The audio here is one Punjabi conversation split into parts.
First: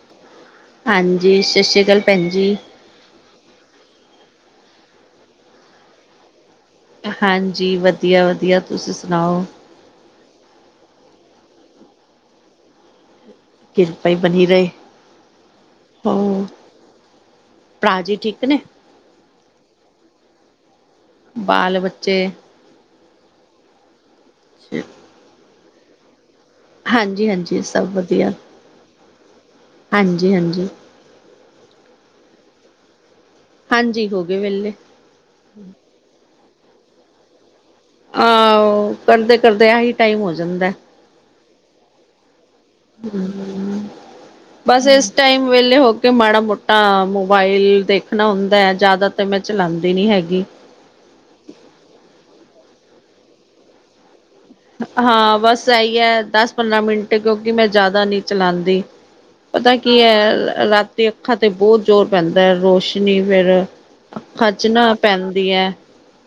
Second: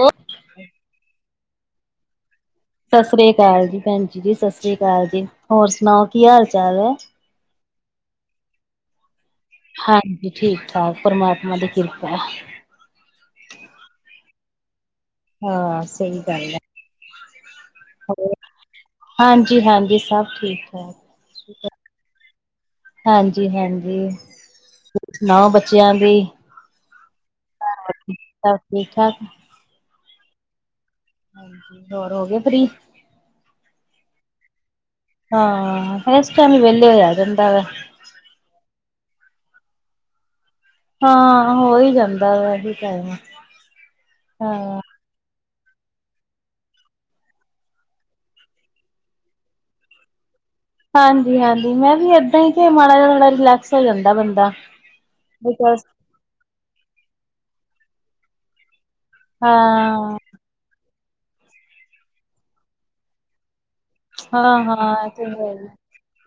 ਓ ਹਾਂਜੀ, ਸ਼ਸ਼ੀ ਅਕਾਲ ਭੈਣ ਜੀ। ਸ਼ਸ਼ੀ ਕਾਲ ਜੀ ਭੈਣ ਜੀ, ਸ਼ਸ਼ੀ ਕਾਲ ਜੀ। ਹੋਰ ਸੁਨਾਓ ਕੀ ਹਾਲ ਚਾਲ ਐ? ਹਾਂਜੀ ਵਧੀਆ-ਵਧੀਆ ਤੁਸੀਂ ਸੁਨਾਓ? ਹਾਂਜੀ, ਠੀਕ-ਠਾਕ ਪਰਮਾਤਮਾ ਦੀ ਕਿਰਪਾ ਐ। ਕਿਰਪਾ ਈ ਬਨੀ ਰਏ। ਹਾਂ ਸਹੀ ਹਾਂ, ਗੱਲ ਹੈ ਭਰਾ ਜੀ ਠੀਕ ਨੇ? ਹਾਂਜੀ-ਹਾਂਜੀ, ਸਭ ਠੀਕ ਐ। ਬਾਲ ਬੱਚੇ ਹਾਂਜੀ-ਹਾਂਜੀ। [unintelligible] ਸੁਨਾਓ ਬੱਚੇਆਂ ਦੀ ਹਾਂਜੀ-ਹਾਂਜੀ ਸਭ ਵਧੀਆ, ਸਭ ਠੀਕ ਠਾਕ ਹਾਂਜੀ-ਹਾਂਜੀ। ਗੋਰ ਹੋ ਗੇ ਫ਼ਰੀ? ਹਾਂਜੀ, ਹੋ ਗੇ ਵੇਲੇ। ਹਾਂ, ਏਸ ਟੈਮ ਈ ਵੇਲੇ ਹੋਏਆ ਜਾਂਦਾ ਵੈ। ਆਓ ਕਰਦੇ-ਕਰਦੇ ਆਹੀ ਟਾਈਮ ਹੋ ਜਾਂਦੈ। ਹਾਂ, ਹੋਈ ਜਾਂਦਾ ਵਾ ਜੀ। ਹੂੰ, ਬਸ ਇਸ ਟਾਈਮ ਵੇਲੇ ਹੋ ਕੇ ਮਾੜਾ ਮੋਟਾ ਮੋਬਾਈਲ ਦੇਖਣਾ ਹੁੰਦਾ ਐ, ਜਾਦਾ ਤਾਂ ਮੈਂ ਚਲਾਂਦੀ ਨੀ ਹੈਗੀ। ਹਾਂਜੀ-ਹਾਂਜੀ, ਮੈਂ ਵੀ ਏਦਾ ਈ ਕਿ ਮਾੜਾ ਜ ਥੋੜਾ ਰਿਲੈਕਸ ਹੋ ਜਾਂਦਾ ਬੰਦਾ। ਹਾਂ ਬਸ ਐਈ ਐ, ਦਸ ਪੰਦਰਾਂ ਮਿੰਟ ਕਿਉਂਕਿ ਮੈਂ ਜਾਦਾ ਨੀ ਚਲਾਂਦੀ। ਪਤਾ ਕੀ ਹਾਂ ਐ, ਰਾਤੀ ਅੱਖਾਂ ਤੇ ਬੋਤ ਜ਼ੋਰ ਪੈਂਦਾ ਰੋਸ਼ਨੀ ਫਿਰ ਅੱਖਾਂ 'ਚ ਨਾ ਹਾਂ-ਹਾਂ ਇਹ ਤੇ ਪੈਂਦੀ ਹੈ ਐ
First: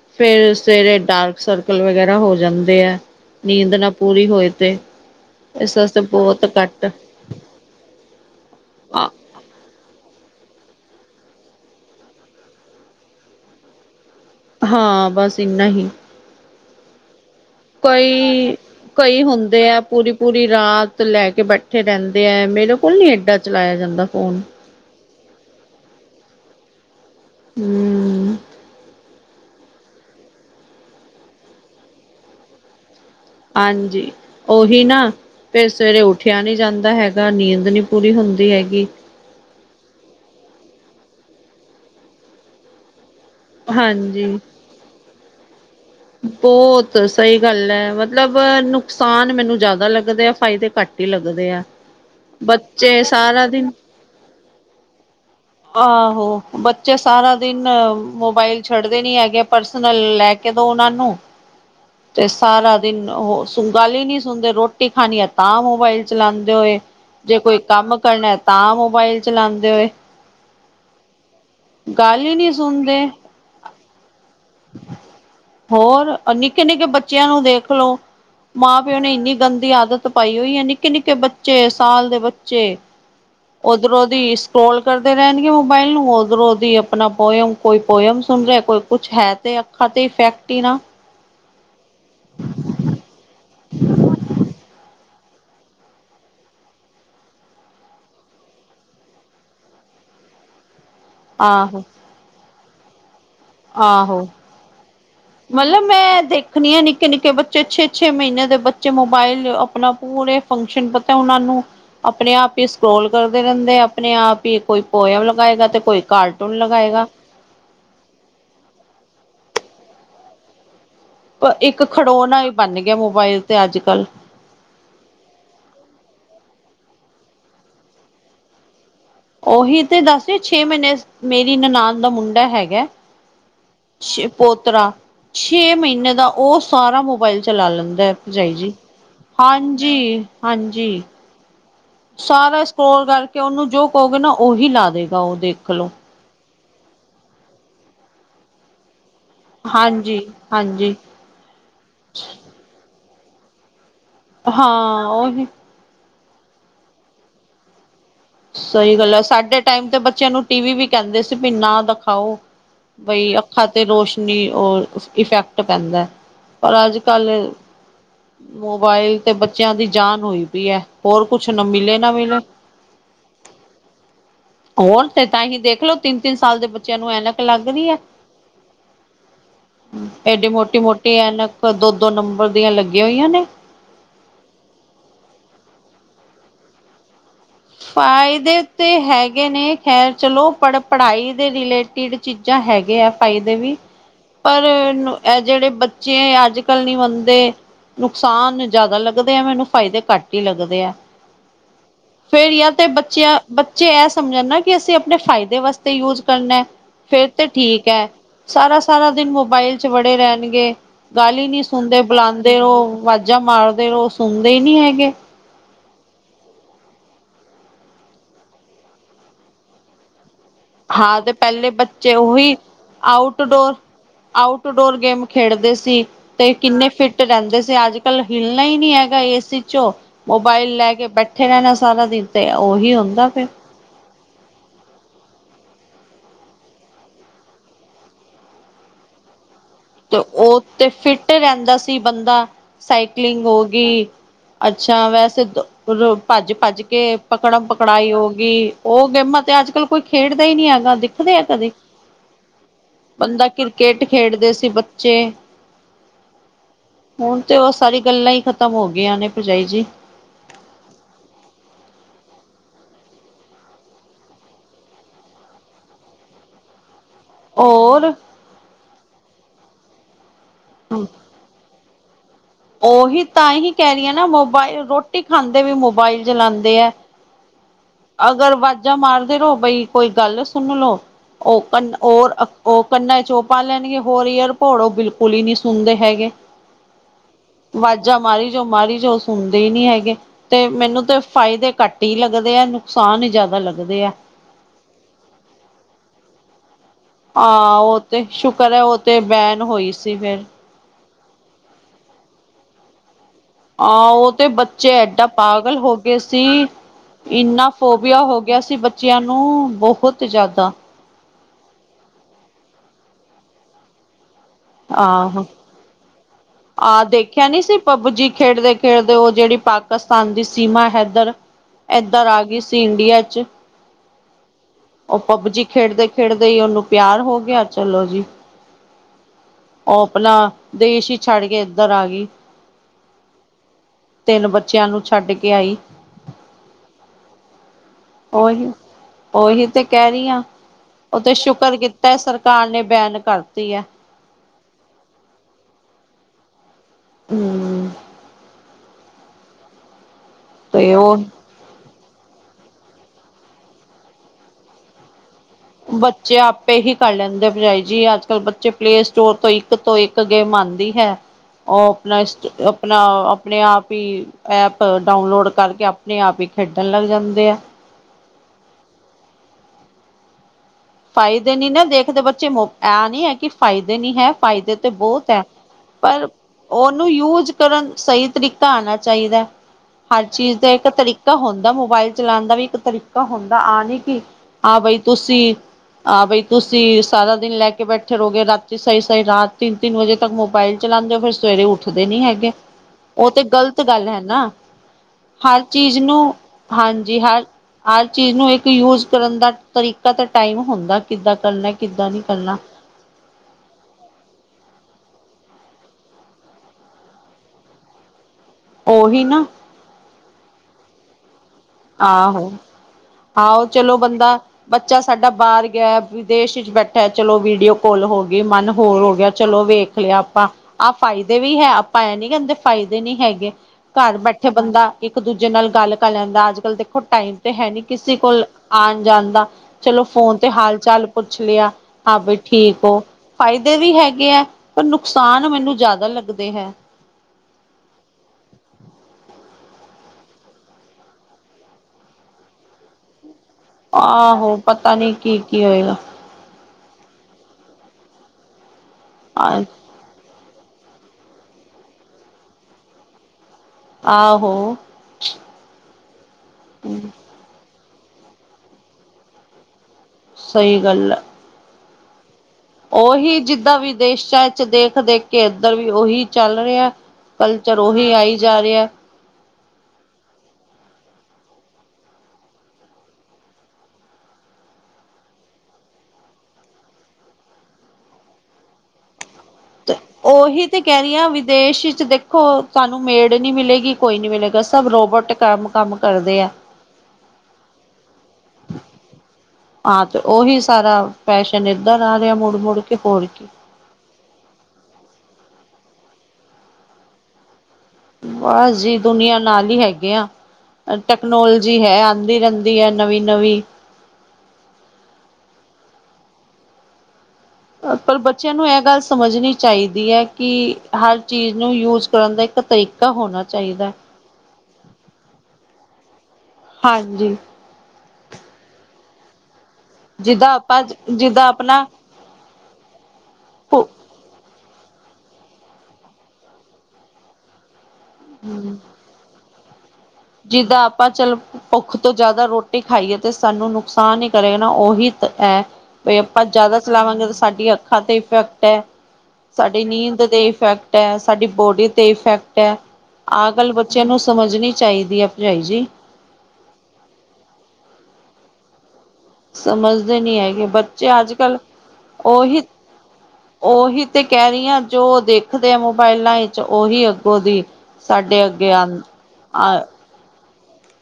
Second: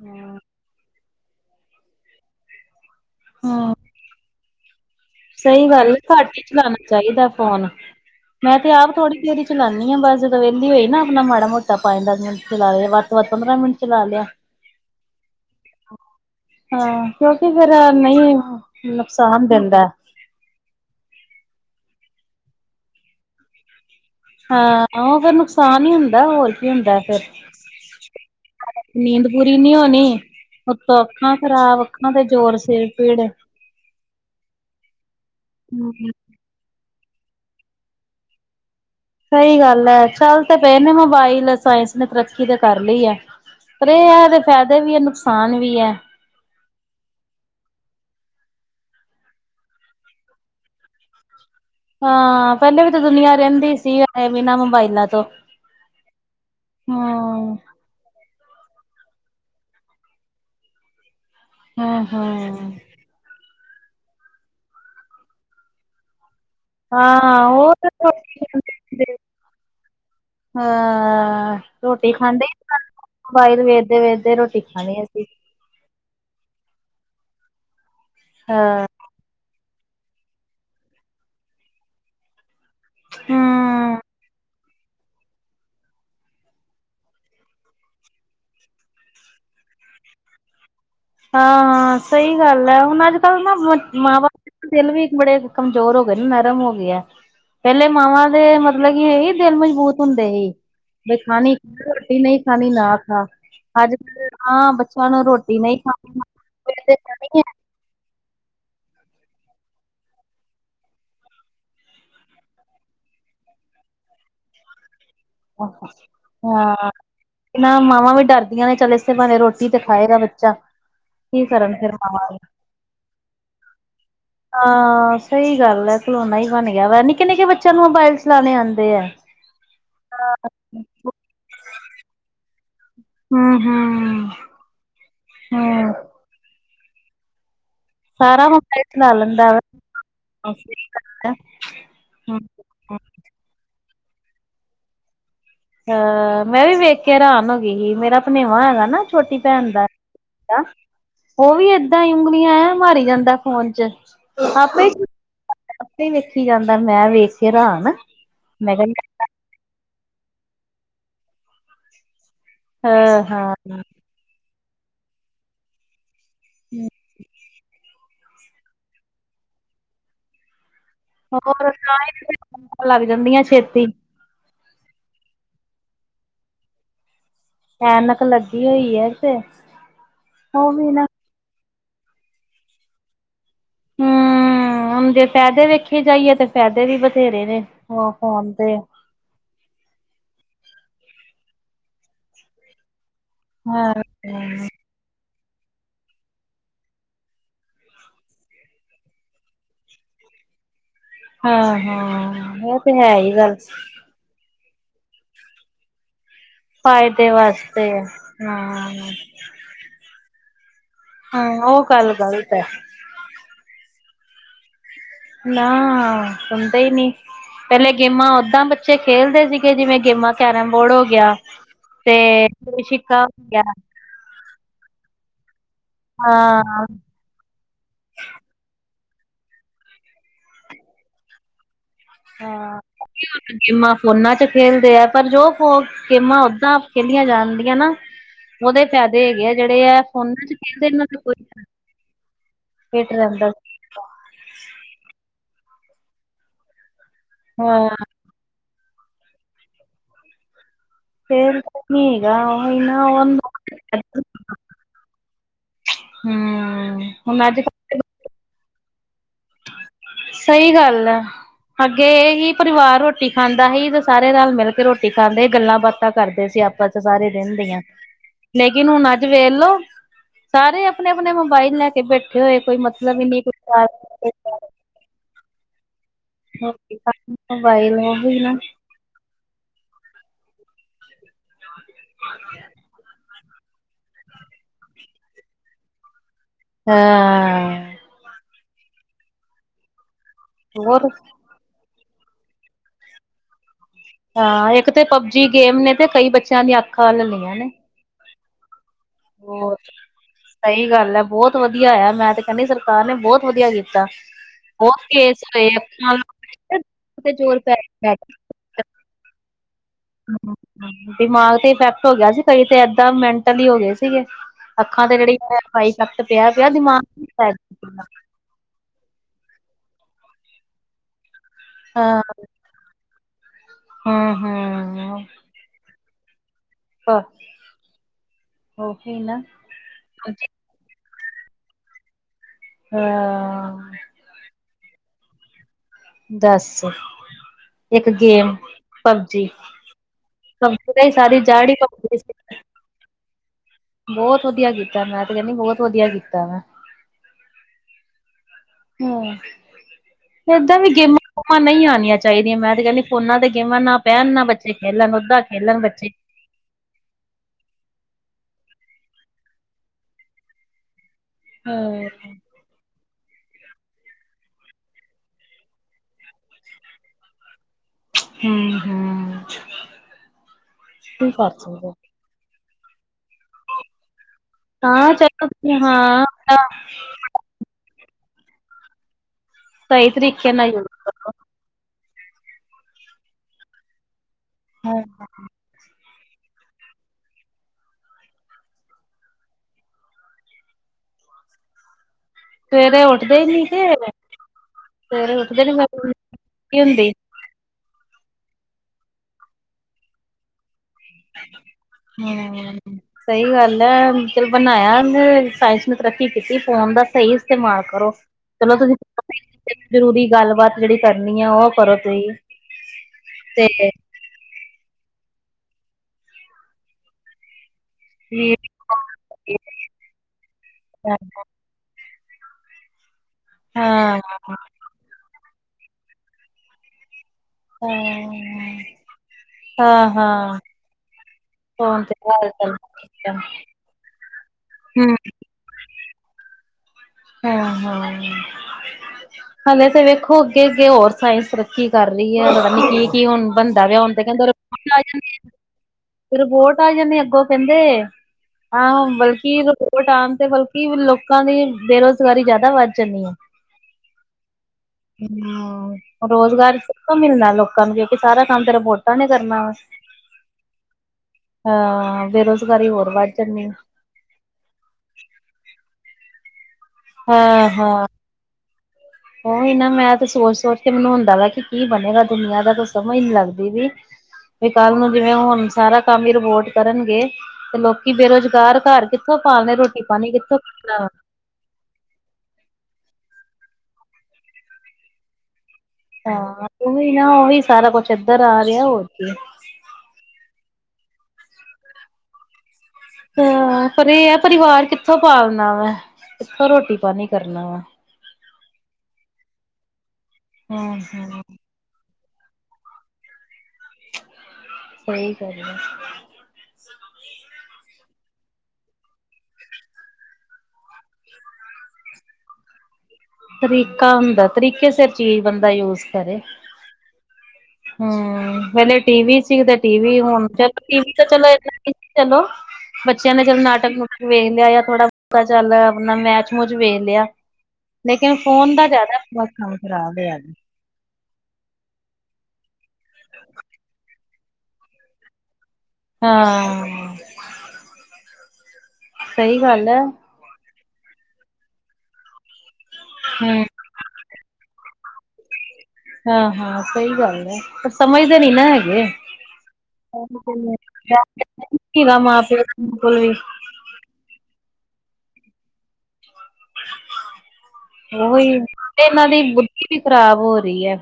ਹੀ। ਫੇਰ ਸਵੇਰੇ ਡਾਰਕ ਸਰਕਲ ਵਗੈਰਾ ਹੋ ਜਾਂਦੇ ਐ ਨੀਂਦ ਨਾ ਪੂਰੀ ਹੋਏ ਤੇ। ਸਈ ਇਸ ਗੱਲ ਵਾਸਤੇ ਘੱਟ ਈ ਬਹੁਤ ਚਲਾਨਾ ਘੱਟ ਚਾਈਦਾ ਫੋਨ। ਮੈਂ ਤੇ ਆਪ ਥੋੜ੍ਹੀ ਦੇਰ ਈਂ ਚਲਾਨੀ ਆ ਬਸ ਜਦੋ ਵੇਲੀ ਹੋਈ ਨਾ ਆਪਣਾ ਮਾੜਾ ਮੋਟਾ ਪੰਜ ਦਸ ਮਿੰਟ ਚਲਾ ਲੇ ਬਸ। ਵੱਧ ਪੰਦਰਾਂ ਮਿੰਟ ਚਲਾ ਲਯਾ। ਹਾਂ, ਬਸ ਇੰਨਾ ਹੀ। ਹਾਂ ਕਿਉਂਕਿ ਫੇਰ ਨਈ ਕੋਈ ਕਈ ਨੁਕਸਾਨ ਹੁੰਦੇ ਆ ਦੇਂਦਾ। ਪੂਰੀ ਪੂਰੀ ਰਾਤ ਲੈ ਕੇ ਬੈਠੇ ਰੈਂਦੇ ਐ ਮੇਰੇ ਕੋਲ ਨੀ ਏਡਾ ਚਲਾਯਾ ਜਾਂਦਾ ਫ਼ੋਨ। ਹਾਂ ਓ ਫਿਰ ਨੁਕਸਾਨ ਈ ਹੁੰਦਾ ਹੋਰ ਕੀ ਹੁੰਦਾ ਫਿਰ। ਹੂੰ। ਨੀਂਦ ਪੂਰੀ ਨੀ ਹੋਨੀ, ਉਤੋ ਅੱਖਾਂ ਖ਼ਰਾਬ ਅੱਖਾਂ ਤੇ ਜ਼ੋਰ ਸਿਰ ਪੀੜ। ਹਾਂਜੀ, ਓਹੀ ਨਾ ਫਿਰ ਸਵੇਰੇ ਹੂੰ ਉੱਠ ਠਯਾ ਨੀ ਜਾਂਦਾ ਹੈਗਾ, ਨੀਂਦ ਨੀ ਪੂਰੀ ਹੁੰਦੀ ਹੈਗੀ। ਸਈ ਗੱਲ ਐ, ਚੱਲ ਤੇ ਪਏ ਨੇ ਮੋਬਾਇਲ ਸਾਇੰਸ ਨੇ ਤਰੱਕੀ ਤੇ ਕਰ ਲਈ ਐ। ਪਰ ਏ ਐ ਹਾਂਜੀ ਏਦੇ ਫ਼ੈਦੇ ਵੀ ਐ, ਨੁਕਸਾਨ ਵੀਐ। ਬੋਤ ਸਈ ਗੱਲ ਐ ਮਤਲਬ ਨੁਕਸਾਨ ਮੈਨੂੰ ਜਾਦਾ ਲੱਗਦੇ ਆ ਫਾਇਦੇ ਘੱਟ। ਈ ਲੱਗਦੇ ਐ। ਹਾਂ ਪੈਲੇ ਵੀ ਤਾਂ ਦੁਨੀਆਂ ਰੈਂਦੀ ਸੀ ਐ ਬਿਨ੍ਹਾ ਮੋਬਾਇਲਾਂ ਤੋਂ। ਆਹੋ, ਬੱਚੇ ਸਾਰਾ ਹਮ ਦਿਨ ਮੋਬਾਇਲ ਛੱਡਦੇ ਨੀ ਹੈਗੇ, ਪਰਸਨਲ ਲੈ ਕੇ ਦੋ ਉਹਨਾਂ ਨੂੰ ਹਮ ਤੇ ਹਮ ਸਾਰਾ ਦਿਨ ਉਹ ਗੱਲ ਈ ਨੀ ਸੁਣਦੇ, ਰੋਟੀ ਖਾਣੀ ਐ ਤਾਂ ਮੋਬਾਇਲ ਚਲਾਂਦੇ ਹੋਏ। ਜੇ ਹਾਂ ਕੋਈ ਉਹ ਕੰਮ ਕਰਨਾ ਤਾਂ ਮੋਬਾਇਲ ਚਲਾਂਦੇ ਹੋਏ। ਆ ਆ ਰੋਟੀ ਗੱਲ ਹੀ ਖਾਂਦੇ ਨਹੀਂ ਈ ਸੁਣਦੇ ਮੋਬਾਈਲ ਵੇਖਦੇ- ਵੇਖਦੇ ਰੋਟੀ ਖਾਣੀ ਅਸੀਂ ਹੋਰ, ਨਿੱਕੇ- ਨਿੱਕੇ ਬੱਚਿਆਂ ਨੂੰ ਦੇਖਲੋ ਮਾਂ- ਪਿਓ ਨੇ ਇੰਨੀ ਗੰਦੀ ਆਦਤ ਪਾਈ ਉਈ ਐ, ਨਿੱਕੇ-ਨਿੱਕੇ ਬੱਚੇ ਸਾਲ ਦੇ ਬੱਚੇ ਬਚੇ, ਹਮ ਉਧਰੋ ਉਦੀ ਕੌਲ ਕਰਦੇ ਰਹਿਣਗੇ ਮੋਬਾਇਲ ਨੂੰ ਉਧਰੋਂ ਉਦੀ ਆਪਣਾ ਪੋਇਮ ਕੋਈ ਪੋਇਮ ਸੁਣਦੇ ਆ ਕੋਈ ਕੁਛ ਹੈ ਤੇ ਖਤੇ ਫੈਕਟੀ ਨਾ ਹਾਂ- ਹਾਂ ਸਹੀ ਗੱਲ ਐ, ਹੁਣ ਅੱਜ -ਕੱਲ ਨਾ ਬ ਮਾਂ -ਬਾਪ ਦਾ ਦਿਲ ਵੀ ਬੜੇ ਕਮਜ਼ੋਰ ਹੋ ਗਏ ਨੇ, ਨਰਮ ਹੋ ਗਏ ਆ। ਪਹਿਲੇ ਮਾਵਾਂ ਦੇ ਮਤਲਬ ਕੀ ਇਹੀ ਦਿਲ ਮਜ਼ਬੂਤ ਹੁੰਦੇ ਹੀ। ਨਈ ਖਾਣੀ, ਆਹੋ ਰੋਟੀ ਨਹੀਂ ਖਾਣੀ ਨਾ ਖਾ। ਅੱਜ -ਕੱਲ ਆਂ ਬੱਚਿਆਂ ਨੂੰ ਰੋਟੀ ਨਹੀਂ ਖਾਣੀ ਐ ਦੇਖਣੀ ਆ ਨਿੱਕੇ- ਨਿੱਕੇ ਬੱਚੇ ਛੇ- ਛੇ ਮਹੀਨੇ ਦੇ ਬੱ ਚੇ ਮੋਬਾਇਲ ਆਪਣਾ ਪੂਰੇ ਫੰਕਸ਼ਨ ਪਤਾ ਉਹਨਾਂ ਨੂੰ ਆਪਣੇ ਆਪ ਈ ਸਕਰੋਲ ਕਰਦੇ ਰਹਿੰਦੇ ਆ, ਆਪਣੇ ਆਪ ਈ ਕੋਈ ਪੋਇਮ ਲਾਏਗਾ ਤੇ ਕੋਈ ਕਾਰਟੂਨ ਹਾਂ ਲਗਾਏਗਾ। ਨਾ ਮਾਵਾਂ ਵੀ ਡਰਦੀਆਂ ਨੇ ਚੱਲ ਇਸੇ ਬਹਾਨੇ ਰੋਟੀ ਤੇ ਖਾਏਗਾ ਬੱਚਾ। ਕੀ ਅਹ ਕਰਨ ਇੱਕ ਫਿਰ ਮਾਵਾਂ ਵੀ ਖੜੋਣਾ ਈ ਬਣ ਗਿਆ ਮੋਬਾਇਲ ਤੇ ਅੱਜ- ਕੱਲ੍ਹ ਹਾਂ ਸਈ ਗੱਲ ਐ ਖਿਲੋਣਾ ਈ ਬਣ ਗਿਆ ਵਾ, ਨਿੱਕੇ- ਨਿੱਕੇ ਬੱਚਿਆਂ ਨੂੰ ਮੋਬਾਇਲ ਚਲਾਣੇ ਆਂਦੇ ਆ। ਓਹੀ ਤੇ ਦੱਸ ਛੇ -ਮਹੀਨੇ ਮੇਰੀ ਨਨਾਨ ਦਾ ਮੁੰਡਾ ਹੈਗਾ ਹਮ ਹਮ ਛ ਪੋਤਰਾ, ਛੇ ਮਹੀਨੇ ਦਾ ਉਹ ਸਾਰਾ ਮੋਬਾਈਲ ਚਲਾ ਲੈਂਦਾ। ਦਾ ਸਾਰਾ ਭਰਜਾਈ ਜੀ, ਮੋਬਾਇਲ ਚਲਾ ਲੈਂਦਾ ਵਾ ਹਾਂਜੀ ਹਾਂਜੀ। ਸਾਰਾ ਸਕਰੋਲ ਕਰਕੇ ਉਹਨੂੰ ਜੋ ਕਹੋਗੇ ਨਾ ਉਹੀ ਲਾ ਦੇਗਾ ਉਹ ਦੇਖਲੋ। ਅਮ, ਮੈਂ ਵੀ ਵੇਖ ਕੇ ਹੈਰਾਨ ਹੋ ਗਈ ਹੀ ਮੇਰਾ ਭਨੇਵਾਂ ਹੈਗਾ ਨਾ ਛੋਟੀ ਭੈਣ ਦਾ ਹਾਂਜੀ ਮੁੰਡਾ ਹਾਂਜੀ ਉਹ ਵੀ ਏਦਾਂ ਈ ਉਂਗਲੀਆਂ ਐ ਮਾਰੀ ਜਾਂਦਾ ਫੋਨ 'ਚ ਆਪੇ ਹਾਂ ਉਹੀ ਆਪੇ ਈ ਵੇਖੀ ਜਾਂਦਾ ਮੈਂ ਵੇਖੇ ਕੇ ਹੈਰਾਨ ਮੈਂ ਸਹੀ ਗੱਲ ਐ ਕਿਹਾ ਸਾਡੇ ਟਾਈਮ ਤੇ ਬੱਚਿਆਂ ਨੂੰ ਟੀ- ਵੀ ਵੀ ਕਹਿੰਦੇ ਸੀ ਵੀ ਨਾ ਦਿਖਾਓ। ਹਾਂ ਬਈ ਹਾਂ ਅੱਖਾਂ ਤੇ ਰੋਸ਼ ਨੀ ਉਹ ਇਫੈਕਟ ਪੈਂਦਾ ਪਰ ਅੱਜ- ਕੱਲ ਮੋਬਾਇਲ ਤੇ ਬੱਚਿਆਂ ਦੀ ਜਾਨ ਹੋਈ ਪਈ ਐ, ਹੋਰ ਕੁਛ ਨਾ ਮਿਲੇ ਨਾ ਮਿਲੇ ਲੱਗ ਜਾਂਦੀਆਂ ਛੇਤੀ ਹੁਣ ਤੇ ਤਾਂਹੀ ਦੇਖਲੋ ਤਿੰਨ- ਤਿੰਨ ਸਾਲ ਦੇ ਬੱ ਚਿਆਂ ਨੂੰ ਐਨਕ ਲੱਗਦੀ ਐ, ਐਨਕ ਲੱਗੀ ਹੋਈ ਹੈ ਤੇ ਐਡੀ ਉਹ ਮੋਟੀ- ਵੀ ਨਾ ਮੋਟੀ ਐਨਕ ਦੋ- ਦੋ ਨੰਬਰ ਦੀਆਂ ਲੱਗੀਆਂ ਹੋਈਆਂ ਨੇ। ਹਮ ਹੁਣ ਜੇ ਫਾਇਦੇ ਵੇਖੀ ਜਾਈਏ ਤੇ ਫਾਇਦੇ ਵੀ ਬਥੇਰੇ ਨੇ ਉਹ ਫੋਨ ਫਾਇਦੇ ਦੇ ਤੇ ਹੈਗੇ ਨੇ ਹੈ ਚਲੋ ਪੜ੍ਹ -ਪੜ੍ਹਾਈ ਦੇ ਰਿਲੇਟਿਡ ਚੀਜ਼ਾਂ ਹੈਗੇ ਆ ਫਾਈਦੇ ਵੀ, ਪਰ ਹਾਂ ਇਹ ਜਿਹੜੇ ਬੱਚੇ ਅੱਜ- ਕੱਲ੍ਹ ਨੀ ਮੰਨਦੇ ਨੁਕਸਾਨ ਜ਼ਿਆਦਾ ਲੱਗਦੇ ਆ ਮੈਨੂੰ, ਫਾਇਦੇ ਘੱਟ ਈ ਲੱਗਦੇ ਆ। ਹਾਂ-ਹਾਂ ਫਿਰ ਜਾਂ ਇਹ ਤੇ ਹੈ ਹੀ ਬੱਚਿਆਂ ਗੱਲ ਬੱਚੇ ਐ ਸਮਝਣ ਨਾ ਕਿ ਅਸੀਂ ਆਪਣੇ ਫਾਇਦੇ ਵਾਸਤੇ ਯੂਜ ਕਰਨਾ। ਫਿਰ ਫਾਇਦੇ ਤੇ ਠੀਕ ਵਾਸਤੇ ਐ ਆ ਸਾਰਾ-ਸਾਰਾ ਦਿਨ ਮੋਬਾਈਲ 'ਚ ਵੜੇ ਰੈਂਣਗੇ। ਗੱਲ ਈ ਨੀ ਹਾਂ-ਹਾਂ ਉਹ ਸੁਣਦੇ ਗੱਲ ਗ਼ਲਤ ਬੁਲਾਉਂਦੇ ਹੈ ਰਓ ਵਾਜਾਂ ਮਾਰਦੇ ਰਓ ਸੁਣਦੇ ਈ ਨੀ ਹੈਗੇ। ਨਾ ਸੁਣਦੇ ਈ ਨੀ। ਪੈਲੇ ਗੇਮਾਂ ਓਦਾਂ ਬੱਚੇ ਖੇਲਦੇ ਸੀਗੇ ਜਿਵੇਂ ਗੇਮਾਂ ਕੈਰਮ ਬੋਰਡ ਹੋ ਹਾਂ ਤੇ ਗਿਆ ਪਹਿਲੇ ਬੱਚੇ ਤੇ ਉਹੀ [unintelligible] ਸ਼ਿੱਕਾ ਹੋ ਗਿਆ। ਆਊਟਡੋਰ ਆਊਟਡੋਰ ਗੇਮ ਖੇਡਦੇ ਸੀ ਤੇ ਕਿੰਨੇ ਹਾਂ-ਹਾਂ ਫਿਟ ਟ ਰੈਂਦੇ ਸੀ ਅੱਜ ਕੱਲ ਹਿਲਣਾ ਈ ਨੀ ਹੈਗਾ ਏ ਸੀ 'ਚੋਂ ਮੋਬਾਇਲ ਲੈ ਕੇ ਬੈਠੇ ਠੇ ਰੈਂਣਾ ਸਾਰਾ ਦਿਨ ਤੇ ਉਹੀ ਹੁੰਦਾ ਫਿਰ ਗੇਮਾਂ ਫੋਨਾਂ 'ਚ ਖੇਲਦੇ ਆ ਪਰ ਜੋ ਫੋ ਗੇਮਾਂ ਓਦਾਂ ਖੇਲੀਆਂ ਜਾਂਦੀਆਂ ਨਾ। ਉਦੇ ਫੈਦੇ ਹੈਗੇ ਆ। ਜਿਹੜੇ ਆ ਤੇ ਫੋਨਾਂ ਚ ਓ ਖੇਲਦੇ ਤੇ ਇਹਨਾਂ ਦਾ ਫਿਟ ਕੋਈ ਰੈਂਦਾ ਸੀ ਬੰਦਾ ਫਿਟ ਸਾਈਕਲਿੰਗ ਰਹਿੰਦਾ ਹੋ ਗਈ। ਅੱਛਾ ਵੈਸੇ [unintelligible] ਭੱਜ ਭੱਜ ਕੇ ਪਕੜਮ ਹਾਂ ਪਕੜਾਈ ਹੋ ਗੀ। ਓ ਗੇਮਾਂ ਤੇ ਅੱਜ ਕੱਲ ਕੋਈ ਖੇਡਦਾ ਈ ਨੀ ਹੈਗਾ ਦਿ ਆ ਫੇਰ ਕਦੀ ਨੀ ਹੈਗਾ ਉਹੀ ਨਾ ਬੰਦਾ ਉਹਨੂੰ ਕ੍ਰਿਕਟ ਖੇਡਦੇ ਸੀ ਬੱਚੇ ਹਮ ਹੁਣ ਤੇ ਅੱਜ ਬਸ ਸਾਰੀ ਕੱਲ ਗੱਲਾਂ ਈ ਖ਼ਤਮ ਹੋ ਗਈਆਂ ਨੇ ਭਰਜਾਈ ਜੀ। ਸਈ ਗੱਲ ਐ। ਅੱਗੇ ਇਹ ਹੀ ਪਰਿਵਾਰ ਰੋਟੀ ਖਾਂਦਾ ਹੀ ਤੇ ਸਾਰੇ ਰਲ ਮਿਲ ਕੇ ਰੋਟੀ ਖਾਂਦੇ ਗੱਲਾਂ ਬਾਤਾਂ ਕਰਦੇ ਸੀ ਅਪ 'ਚ ਸਾਰੇ ਦਿਨ ਦੀਆਂ ਆ ਹੋਰ ਲੇਕਿਨ ਹੁਣ ਅੱਜ ਵੇ ਲੋ। ਸਾਰੇ ਆਪਣੇ-ਆਪਣੇ ਮੋਬਾਈਲ ਲੈ ਕੇ ਬੈ ਉਹੀ ਤਾਂ ਹੀ ਕੈ ਰਈ ਆਂ ਨਾ ਮੋਬਾਇਲ ਰੋਟੀ ਖਾਂਦੇ ਵੀ ਮੋਬਾਈਲ ਰੋਟੀ ਖਾਂਦੇ ਮੋਬਾਈਲ ਉਹੀ ਨਾ ਅਗਰ ਵਾਜ਼ਾਂ ਮਾਰਦੇ ਰਓ ਬਈ ਕੋਈ ਗੱਲ ਸੁਣ ਲਓ। ਓ ਕੰ ਔਰ ਓ ਕੰਨਾਂ 'ਚ ਓ ਪਾ ਲੈਣਗੇ ਹੋਰ ਯਾਰ ਭੋੜ ਓ ਬਿਲਕੁਲ ਈ ਨਈ ਸੁਣਦੇ ਹੈਗੇ। ਹਾਂ ਵਾਜਾ ਮਾਰੀ ਜਾਓ-ਮਾਰੀ ਜਾਓ ਸੁਣਦੇ ਈ ਨੀ ਹੈਗੇ ਤੇ ਮੈਨੂੰ ਹੋਰ ਤੇ ਫੈਦੇ ਘੱਟ ਟ ਈ ਲੱਗਦੇ ਆ ਨੁਕਸਾਨ ਜਾਦਾ ਲੱਗਦੇ ਆ। ਹਾਂ ਇੱਕ ਤੇ ਪਬਜੀ ਗੇਮ ਨੇ ਤੇ ਕਈ ਬੱਚਿਆਂ ਦੀਆਂ ਅੱਖਾਂ ਲੈ ਲਈਆਂ ਨੇ ਹਾਂ ਓ ਤੇ ਸ਼ੁਕਰ ਹੈ ਓ ਤੇ ਬੈਨ ਹੋਈ ਸੀ ਫਿਰ ਸਈ ਗੱਲ ਐ ਬੋਤ ਵਧੀਆ ਆ ਮੈਂ ਤੇ ਕੈਂਦੀ ਸਰਕਾਰ ਨੇ ਬੋਤ ਵਧੀਆ ਕੀਤਾ ਹਾਂ ਉਹ ਤੇ ਬੱਚੇ ਬੋਤ ਐਡਾ ਕੇਸ ਹੋਏ ਪਾਗਲ ਹੋ ਆਪਣਾ ਗਏ ਸੀ ਜਿਥੇ ਜ਼ੋਰ ਪੈ ਗਿਆ ਪੈ ਗਿਆ। ਕਿਆ ਸੀ ਬੱਚਿਆਂ ਨੂੰ ਬਹੁਤ ਜ਼ਿਆਦਾ ਦਿਮਾਗ ਤੇ ਇਫੈਕਟ ਹੋ ਗਿਆ ਸੀ ਕਈ ਤੇ ਏਦਾਂ ਮੈਂਟਲੀ ਹੋ ਗਏ ਸੀਗੇ। ਅੱਖਾਂ ਤੇ ਜੇੜੀ ਆਹੋ ਆਈਫਕਟ ਪਿਆ ਸੀਗਾ ਦਿਮਾਗ ਪੈ ਖੇਡਦੇ-ਖੇਡਦੇ ਓ ਜੇੜੀ ਪਾਕਿਸਤਾਨ ਦੀ ਸੀਮਾ ਹੈਧਰ ਇਧਰ ਆ ਗੀ ਸੀ ਇੰਡੀਆ 'ਚ ਹਾਂ-ਹਾਂ। ਓ ਪਬਜੀ ਖੇਡਦੇ-ਖੇਡਦੇ ਈ ਉਨੂੰ ਪਿਆਰ ਹੋ ਗਿਆ ਚਲੋ ਜੀ ਉਹੀ ਨਾ ਓ ਆਪਣਾ ਦੇਸ਼ ਈ ਛੱਡ ਕੇ ਇੱਧਰ ਆ ਗਈ। ਹਾਂ ਤਿੰਨ ਬੱਚਿਆਂ ਨੂੰ ਛੱਡ ਕੇ ਆਈ। ਦੱਸ, ਇੱਕ ਗੇਮ ਉਹੀ ਪਬਜੀ। ਉਹੀ ਤੇ ਕਹਿ ਰਹੀ ਹਾਂ, ਪਬਜੀ ਦਾ ਹੀ ਉਹ ਤੇ ਸਾਰੀ ਜੜ ਹੀ ਸ਼ੁਕਰ ਕੀਤਾ ਸਰਕਾਰ ਨੇ ਬੈਨ ਕਰਤੀ ਹੈ। ਬੋਤ ਵਧੀਆ ਕੀਤਾ ਮੈਂ ਤੇ ਕਹਿੰਦੀ ਬੋਤ ਵਧੀਆ ਕੀਤਾ ਵਾਂ। ਹੂੰ ਹਾਂ ਏਦਾ ਵੀ ਤੇ ਗੇਮਾ, ਉਹ ਗੇਮਾਂ ਨਹੀਂ ਆਉਣੀਆਂ ਚਾਹੀਦੀਆਂ ਮੈਂ ਤੇ ਕਹਿੰਦੀ ਫੋਨਾਂ ਤੇ ਗੇਮਾਂ ਨਾ ਪਹਿਣ ਨਾ ਬੱਚੇ ਖੇਲਣ ਓਦਾਂ ਖੇਲਣ ਬੱਚੇ। ਬਚੇ ਆਪੇ ਹੀ ਕਰ ਲੈਂਦੇ ਭਰਜਾਈ ਜੀ ਅੱਜ ਕੱਲ ਬੱਚੇ ਪਲੇ ਸਟੋਰ ਤੋਂ ਇੱਕ ਤੋਂ ਇੱਕ ਗੇਮ ਆਉਂਦੀ ਹੈ। ਉਹ ਹਮ ਆਪਣਾ, ਆਪਣਾ, ਆਪਣੇ ਆਪ ਹੀ। ਐਪ ਡਾਊਨਲੋਡ ਕਰਕੇ ਆਪਣੇ ਆਪ ਹੀ ਖੇਡਣ ਲੱਗ ਜਾਂਦੇ ਐ। ਹੂੰ -ਹੂੰ। ਫਾਇਦੇ ਨੀ ਨਾ ਦੇਖਦੇ ਬੱਚੇ, ਮੋ ਐ ਨੀ ਹੈ ਕਿ ਫਾਇਦੇ ਨੀ ਹੈ। ਫਾਇਦੇ ਤੇ ਹਾਂ ਬੋਤ ਹੈ, ਚਲੋ ਤੁਸੀਂ ਹਾਂ ਪਰ ਉਹਨੂੰ ਯੂਜ- ਕਰਨ ਸਹੀ ਤਰੀਕਾ ਆਉਣਾ ਚਾਹੀਦਾ, ਸਹੀ ਹਰ ਤਰੀਕੇ ਚੀਜ਼ ਨਾਲ ਦਾ ਯੂਜ ਇੱਕ ਤਰੀ- ਕਰੋ ਕਾ ਹੁੰਦਾ ਮੋਬਾਇਲ ਚਲਾਉਣ ਦਾ ਵੀ ਇੱਕ ਤਰੀਕਾ ਹੁੰਦਾ, ਆ ਨੀ ਕਿ ਆਹ ਬਈ ਹਾਂ ਤੁਸੀਂ। ਆਹ ਬਈ ਤੁਸੀਂ ਸਾਰਾ ਦਿਨ ਲੈ ਕੇ ਬੈਠੇ ਰਹੋਗੇ ਰਾਤੀ ਸਹੀ- ਸਹੀ ਰਾਤ ਤਿੰਨ -ਤਿੰਨ ਵਜੇ, ਤਕ ਮੋਬਾਇਲ ਚਲਾਉਂਦੇ ਹੋ ਫੇਰ ਸਵੇਰੇ ਉੱਠਦੇ ਨੀ ਹੈਗੇ, ਸਵੇਰੇ ਉਹ ਉੱਠਦੇ ਤੇ ਹੀ ਨੀ ਗ਼ਲਤ ਗੱਲ ਹੈ ਨਾ। ਸਵੇਰੇ ਹਰ ਉੱਠਦੇ ਨੀ ਚੀਜ਼ ਨੂੰ, ਕੀ ਹੁੰਦੀ ਹਾਂਜੀ ਹਰ- ਹਰ ਚੀਜ਼ ਨੂੰ ਇੱਕ ਯੂਜ ਕਰਨ ਦਾ ਤਰੀਕਾ ਤੇ ਟਾਈਮ ਹੁੰਦਾ। ਕਿੱਦਾਂ ਕਰਨਾ, ਕਿੱਦਾਂ ਨੀ ਕਰਨਾ। ਹਮ ਸਹੀ ਗੱਲ ਹੈ, ਚਲ ਬਣਾਇਆ ਸਾਇੰਸ ਨੂੰ ਤਰੱਕੀ ਕੀਤੀ ਫੋਨ ਦਾ ਸਹੀ- ਇਸਤੇਮਾਲ ਕਰੋ, ਚਲੋ ਤੁਸੀਂ ਉਹੀ ਨਾ ਜ਼ਰੂਰੀ ਗੱਲਬਾਤ ਜਿਹੜੀ ਕਰਨੀ ਆ ਉਹ- ਕਰੋ ਤੁਸੀਂ ਆਹੋ, ਆਹੋ ਤੇ ਚਲੋ ਬੰਦਾ ਬੱਚਾ ਸਾਡਾ ਬਾਹਰ ਗਿਆ, ਵਿਦੇਸ਼ ਚ ਬੈਠਾ ਚਲੋ ਵੀਡੀਓ ਕਾਲ ਹੋ ਗਈ ਹਾਂ, ਮਨ ਹੋਰ ਹੋ ਗਿਆ ਚਲੋ ਵੇਖ ਲਿਆ ਆਪਾਂ, ਆਹ ਫਾਇਦੇ ਵੀ ਹੈ ਆਪਾਂ ਐ ਨੀ ਕਹਿੰਦੇ ਫਾਇਦੇ ਨੀ ਹੈਗ- ਗੇ ਘਰ ਹਾਂ, ਬੈਠੇ ਬੰਦਾ ਇੱਕ ਦੂਜੇ ਨਾਲ ਗੱਲ ਕਰ ਲੈਂਦਾ ਅੱਜ ਕੱਲ ਦੇਖੋ ਟਾਈਮ ਤੇ ਹੈ ਨੀ ਕਿਸੇ ਕੋਲ ਆਉਣ ਜਾਣ ਦਾ ਚਲੋ ਹਾਂ, ਫੋਨ ਤੇ ਹਾਂ। ਹਾਲ ਚਾਲ ਪੁੱਛ ਲਿਆ ਫੋਨ ਤੇ ਹਾਂ ਬਈ ਗੱਲ ਕਰ ਠੀਕ ਹੋ ਫਾਇਦੇ ਵੀ ਹੈਗੇ ਹੈ। ਤੇ ਹੂੰ, ਨੁਕਸਾਨ ਮੈਨੂੰ ਜ਼ਿਆਦਾ ਲੱਗਦੇ ਹੈ। ਹੂੰ- ਹੂੰ। ਹਲੇ ਤੇ ਵੇਖੋ ਅੱਗੇ- ਅੱਗੇ ਹੋਰ ਸਾਇੰਸ ਤਰੱਕੀ ਕਰ ਰਹੀ ਹੈ ਪਤਾ ਨੀ ਕੀ- ਕੀ ਹੁਣ ਬੰ- ਰੇਹਾ ਹੁਣ ਤੇ ਕਹਿੰਜਾਂ ਆਹੋ ਪਤਾ ਨੀ ਕੀ [unintelligible] ਕੀ ਹੋਏਗਾ ਰਿਬੋਰਟ ਆ ਜਾਂਣੇ ਅੱਗੋਂ ਕਹਿੰਦੇ ਆਹ ਬਲਕਿ ਰਿਬੋ- ਓਸ ਟਾਈਮ ਤੇ ਬਲਕਿ ਲੋਕਾਂ ਦੀ ਬੇਰੁਜ਼ਗਾਰੀ ਜ਼ਿਆਦਾ ਵੱਧ ਜਾਂਣੀ ਹੈ। ਆਹੋ। ਹੂੰ ਰੋਜ਼ਗਾਰ ਕਿਥੋ ਮਿਲਣਾ ਲੋਕ- ਲੋਕਾਂ ਨੂੰ ਵੇਖ ਕੇ ਸਾਰਾ ਕੰਮ ਤੇਰਾ ਵੋਟਾਂ ਨੇ ਕਰਨਾ ਐ। ਸਹੀ ਗੱਲ ਆ। ਹਾਂ ਬੇਰੁਜ਼ਗਾਰੀ ਹੋਰ ਵੱਧ ਜਾਂਣੀ ਆ। ਜਿੱਦਾਂ ਵਿਦੇਸ਼ਾਂ ਚ ਦੇਖ-ਦੇਖ ਕੇ ਇੱਧਰ ਵੀ ਉਹੀ ਚੱਲ ਰਿਹਾ, ਕਲਚਰ ਹਾਂ-ਹਾਂ ਉਹੀ ਆਈ ਜਾ ਰਿਹਾ। ਉਹੀ ਨਾ ਮੈਂ ਤੇ ਸੋਚ-ਸੋਚ ਕੇ ਮੈਨੂੰ ਹੁੰਦਾ ਵਾ ਕਿ, ਕੀ ਬਣੇਗਾ ਦੁਨੀਆਂ ਦਾ ਤਾਂ ਸਮਝ ਨ ਲੱਗਦੀ ਵੀ। ਵੀ ਕੱਲ ਨੂੰ ਜਿਵੇਂ ਹੁਣ ਸਾਰਾ ਕੰਮ ਹੀ ਰਿਬੋਟ ਕਰਨਗੇ, ਤੇ ਲੋਕੀ ਬੇਰੁਜ਼ਗਾਰ ਘਰ [unintelligible] ਸ ਪਾਲ ਨੇ ਤੇ ਉਹੀ ਤੇ ਕਹਿ ਰਹੀ ਆ, ਵਿਦੇਸ਼ ਵਿੱਚ ਦੇਖ ਖੋ ਤੁਹਾਨੂੰ ਮੇੜ ਨੀ ਮਿਲੇਗੀ ਕੋਈ ਨੀ ਮਿਲੇਗਾ ਸਭ ਰੋਬੋਟ ਕੰਮ ਹਾਂ ੳਹੀ ਨਾ, ੳਹੀ ਸਾਰਾ ਕੁਛ ਏਧਰ ਆ ਰੇਆ ਹੋਰ ਕੀ ਏ। ਹਾਂ ਤੇ ੳਹੀ ਸਾਰਾ ਫੈਸ਼ਨ ਏਧਰ ਆ ਰੇਆ ਮੁੜ-ਮੁੜ ਕੇ। ਹੋਰ ਕੀ ਹਾ ਪਰ ਏਹ ਆ, ਪਰਿਵਾਰ ਕਿੱਥੋਂ ਪਾਲਨਾ ਵਾ, ਕਿੱਥੋਂ ਰੋਟੀ ਪਾਨੀ ਕਰਨਾ ਵਾ। ਬਸ ਜੀ ਦੁਨੀਆਂ ਨਾਲ ਈ ਹੈਗੇ ਆਂ ਹੂੰ-ਹੂੰ ਟੈਕਨੋਲੋ ਜੀ ਹੈ ਆਦੀ ਰੇਂਦੀ ਐ ਨਵੀ-ਨਵੀਂ। ਸਹੀ ਗੱਲ ਐ। ਪਰ ਬੱਚੇਆਂ ਨੂੰ ਏਹ ਗੱਲ ਸਮਝਣੀ ਚਾਈਦੀ ਐ ਕਿ ਹਰ ਚੀਜ ਨੂੰ ਯੂਜ ਕਰਨ ਦਾ ਇੱਕ ਤਰੀਕਾ ਹੋਨਾ ਤਰੀਕਾ ਹੁੰਦਾ। ਤਰੀਕੇ ਸੇਰ ਚੀਜ ਬੰਦਾ ਯੂਜ ਕਰੇ। ਹਾਂਜੀ। ਹੂੰ ਪੈਲੇ ਟੀਵੀ ਸੀ ਤੇ ਟੀਵੀ ਹੁਨ ਜਿੱਦਾਂ ਚਲੋ ਆਪਾਂ ਟੀਵੀ ਤੇ ਚਲੋ ਜਿੱਦਾਂ ਆਪਣਾ ਇਕ ਬੱਚੇਆਂ ਨੇ ਚਲ ਹੂੰ ਨਾਟਕ ਨੂਟਕ ਵੇਖ ਲਿਆ ਜਾਂ ਥੋੜਾ ਬੋਤਾ ਚੱਲ ਅਪਨਾ ਮੈਚ ਮੂਚ ਵੇਖ ਲੇਆ ਲੇਕਿਨ ਫੋਨ ਦਾ ਜਾਦਾ ਬੋਤ ਕੰਮ ਖਰਾਬ ਜਿੱਦਾ ਆਪਾਂ ਚਲੋ ਭੁੱਖ ਤੋ ਜਾਦਾ ਰੋਟੀ ਖਾਈਏ ਤੇ ਸਾਨੂੰ ਨੁਕਸਾਨ ਈ ਕਰੇ ਨਾ ੳਹੀ ਤੇ ਐ, ਵੀ ਆਪਾਂ ਜਾਦਾ ਹਾਂ ਚਲਾਵਾਂਗੇ ਤਾਂ ਸਾਡੀ ਅੱਖਾਂ ਤੇ ਇਫੈਕਟ ਐ। ਸਹੀ ਸਾਡੀ ਗੱਲ ਹੈ। ਨੀਂਦ ਤੇ ਇਫੈਕਟ ਐ, ਸਾਡੀ ਬੋਡੀ ਤੇ ਇਫੈਕਟ ਐ, ਆ ਹੂੰ ਗੱਲ ਬ ਬੱਚੇਆ ਨੂੰ ਸਮਝਨੀ ਚਾਈਦੀ ਐ ਪਰਜਾਈ ਜੀ। ਹਾਂ-ਹਾਂ ਸਹੀ ਗੱਲ ਏ, ਪਰ ਸਮਝਦੇ ਨੀ ਨਾ ਹੈਗੇ। [inaudible] ਸਮਝਦੇ ਨਹੀਂ ਹੈਗੇ ਬੱਚੇ ਅੱਜ ਕੱਲ ੳਹੀ ਤੇ ਕੈ ਰਹੀ ਆਂ, ਜੋ ਦੇਖਦੇ ਆ ਮੋਬਾਇਲਾਂ ਚ ੳਹੀ ਅੱਗੋਂ ਦੀ ਸਾਡੇ ਉਹੀ ਅੱਗੇ ਆਂਦ ਤੇ ਇਹਨਾਂ ਦੀ ਆ ਬੁੱਧੀ ਵੀ ਖ਼ਰਾਬ ਹੋ ਰਈ ਐ।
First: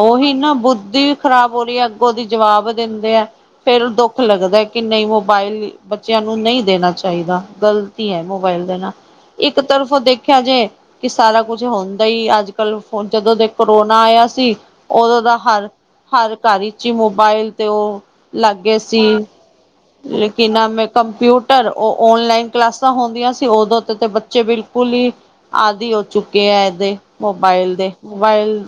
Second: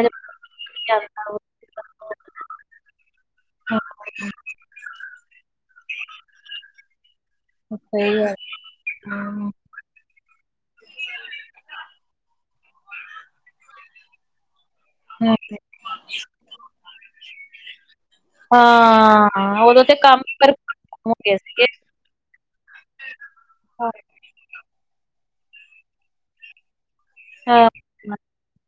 ੳਹੀ ਨਾ ਬੁੱਧੀ ਖ਼ਰਾਬ ਹੋ ਰਹੀ ਐ, ਅੱਗੋਂ ਦੀ ਜਵਾਬ ਦੇਂਦੇ ਆ ਫੇਰ ਦੁੱਖ ਲੱਗਦਾ ਕਿ ਨਈ ਮੋਬਾਇਲ ਬੱਚੇਆਂ ਨੂੰ ਨਈ ਦੇਨਾ ਚਾਈਦਾ, ਗਲਤੀ ਸਹੀ ਐ ਗੱਲ ਮੋਬਾਇਲ ਦੇਨਾ ਹਾਂ ਇੱਕ ਤਰਫੋ ਦੇਖਿਆ ਜਾਏ ਸਾਰਾ ਕੁਛ ਹੁੰਦਾ ਹੀ ਅੱਜ ਕੱਲ ਜਦੋਂ ਦੇ ਕਰੋਨਾ ਆਇਆ ਸੀ। ਓਦੋਂ ਦਾ ਹਾਂਜੀ। ਹਰ ਹਰ ਘਰ ਇਚ ਈ ਮੋਬਾਇਲ ਤੇ ੳਹ ਲਗ ਗਏ ਸੀ। ਹਾਂ, ਉਦੋਂ ਤੇ ਕੰਮ ਹੀ ਕੀ ਬਰਬਾਦ ਨਾਮ ਏ ਹੋ ਗਏ ਕੰਪਿਊਟਰ ਸੀਗੇ। ੳਹ ਔਨਲਾਈਨ ਕਲਾਸਾਂ ਹੁੰਦੀਆਂ ਸੀ ੳਦੋਂ ਦੇ ਤੇ ਬ ਬਚੇ ਬਿਲਕੁਲ ਈ ਆਦੀ ਹੋ ਚੁੱਕੇ ਐ ਏਦੇ ਹਾਂ ਮੋਬਾਇਲ ਦੇ, ਮੋਬਾਇਲ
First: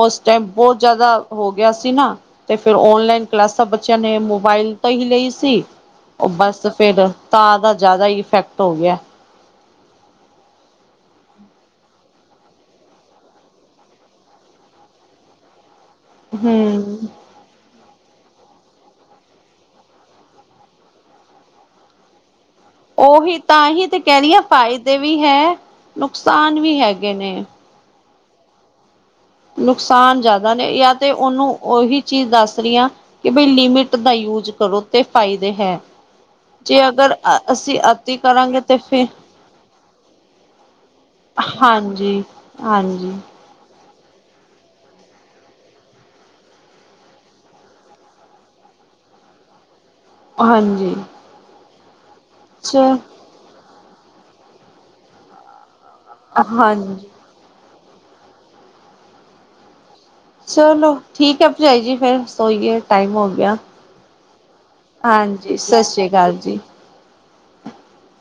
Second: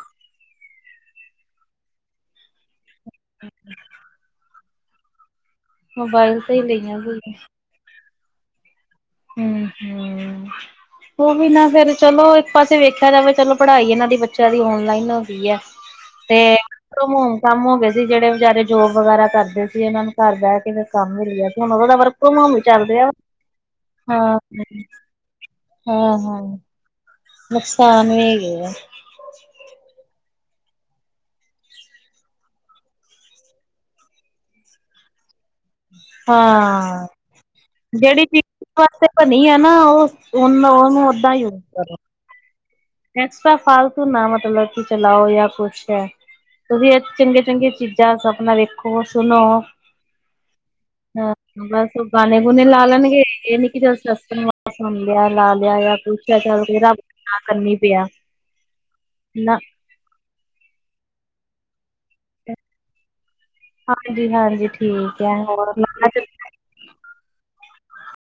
ੳਸ ਟਾਈਮ ਬੋਤ ਜਾਦਾ ਹੋ ਗਿਆ ਸੀ ਨਾ ਤੇ ਫੇਰ ਔਨਲਾਈਨ ਕਲਾਸਾਂ ਬੱਚੇਆਂ ਨੇ ਮੋਬਾਇਲ ਤੋ ਹੀ ਲਈ ਸੀ ਮੋਬਾਇਲ ਤੇ ਹੀ ਬਸ ਲਈਆਂ ਫੇਰ ਸੀਗੀਆਂ ਤਾਂ ਦਾ ਜਾਦਾ ਇਫੈਕਟ ਹੋ ਗਿਆ। ਹੂੰ ਹੂੰ। ੳਵੀ ਨਾ ਫੇਰ ਚਲੋ ਇੱਕ ਪਾਸੇ ਵੇਖਿਆ ਜਾਵੇ ਚਲੋ ਪੜਾਈ ਏਨਾਂ ਦੀ ਬੱਚੇਆਂ ਦੀ ਔਨਲਾਈਨ ਹੋ ਗਈ ਐ। [unintelligible] ਹਮ ਕੰਮ ਹੋ ਗਏ ਸੀ ਜਿਹੜੇ ਵੇਚਾਰੇ ਜੋਬ ਵਗੈਰਾ ਕਰਦੇ ਸੀ ਏਨਾਂ ਨੂੰ ਘਰ ਬੇ ਕੇ ਫੇਰ ਕੰਮ ਮਿਲ ਗਿਆ ਤੇ ਹੁਨ ੳਦੋ ਦਾ ਵਰਕ ਫਰੋਮ ਹੋਮ ਚੱਲਦੇ ਆ। ਉਹੀ ਤਾਂ ਹੀ ਤੇ ਕਹ ਰੀ ਆ ਫਾਇਦੇ ਵੀ ਹੈ ਹਾਂ ਹਾਂ ਨੁਕਸਾਨ ਵੀ ਹੈਗੇ ਨੇ। ਨੁਕਸਾਨ ਵੀ ਹੈਗੇ ਆ। ਨੁਕਸਾਨ ਜਾਦਾ ਨੇ ਜਾਂ ਤੇ ੳਨੂੰ ੳਹੀ ਚੀਜ ਦੱਸ ਰਈ ਆਂ ਕਿ ਬਈ ਲਿਮਿਟ ਦਾ ਯੂਜ ਕਰੋ ਤੇ ਫਾਇਦੇ ਹੈ। ਜੇ ਹਾਂ ਅਗਰ ਅਸੀਂ ਅਤੀ ਜੇੜੀ ਚੀਜ ਕਰਾਂਗੇ ਜਿਸ ਤੇ ਵਾਸਤੇ ਫਿਰ ਬਣੀ ਆ ਨਾ ੳਸ ੳਨ ੳਨੂੰ ੳਦਾਂ ਈ ਯੂਜ ਕਰੋ। ਹਾਂਜੀ ਹਾਂਜੀ। ਇਸ ਤਰਾਂ ਫਾਲਤੂ ਨਾ ਮਤਲਬ ਕਿ ਚਲਾਓ ਜਾ ਕੁੱਛ ਵੀ ਚੰਗੀਆਂ-ਚੰਗੀਆਂ ਚੀਜਾਂ ਅਪਨਾ ਵੇਖੋ, ਸੁਨੋ। ਹਾਂਜੀ। ਹਾਂ ਬਸ ਗਾਣੇ ਗੁਣੇੇ ਚ ਲਾ ਲੈਣਗੇ ਏ ਨੀ ਕੀ ਜ ਅਸ ਸੁਣ ਲਿਆ ਲਾ ਲਿਆ ਜਾਂ ਕੁਛ ਚੱਲ ਵੀ ਰਬ ਹਾਂਜੀ ਕਰਨੀ ਪਿਆ, ਨਾ। ਚਲੋ ਠੀਕ ਏ ਭਰਜਾਈ ਜੀ ਫੇਰ ਸੋਈਏ, ਟਾਈਮ ਹੋ ਗਿਆ। ਹਾਂਜੀ ਹਾਂਜੀ ਠੀਕ ਹੈ ਹਾਂਜੀ, ਸਾਸਰੀ ਹੋਰ ਕਾਲ ਜੀ।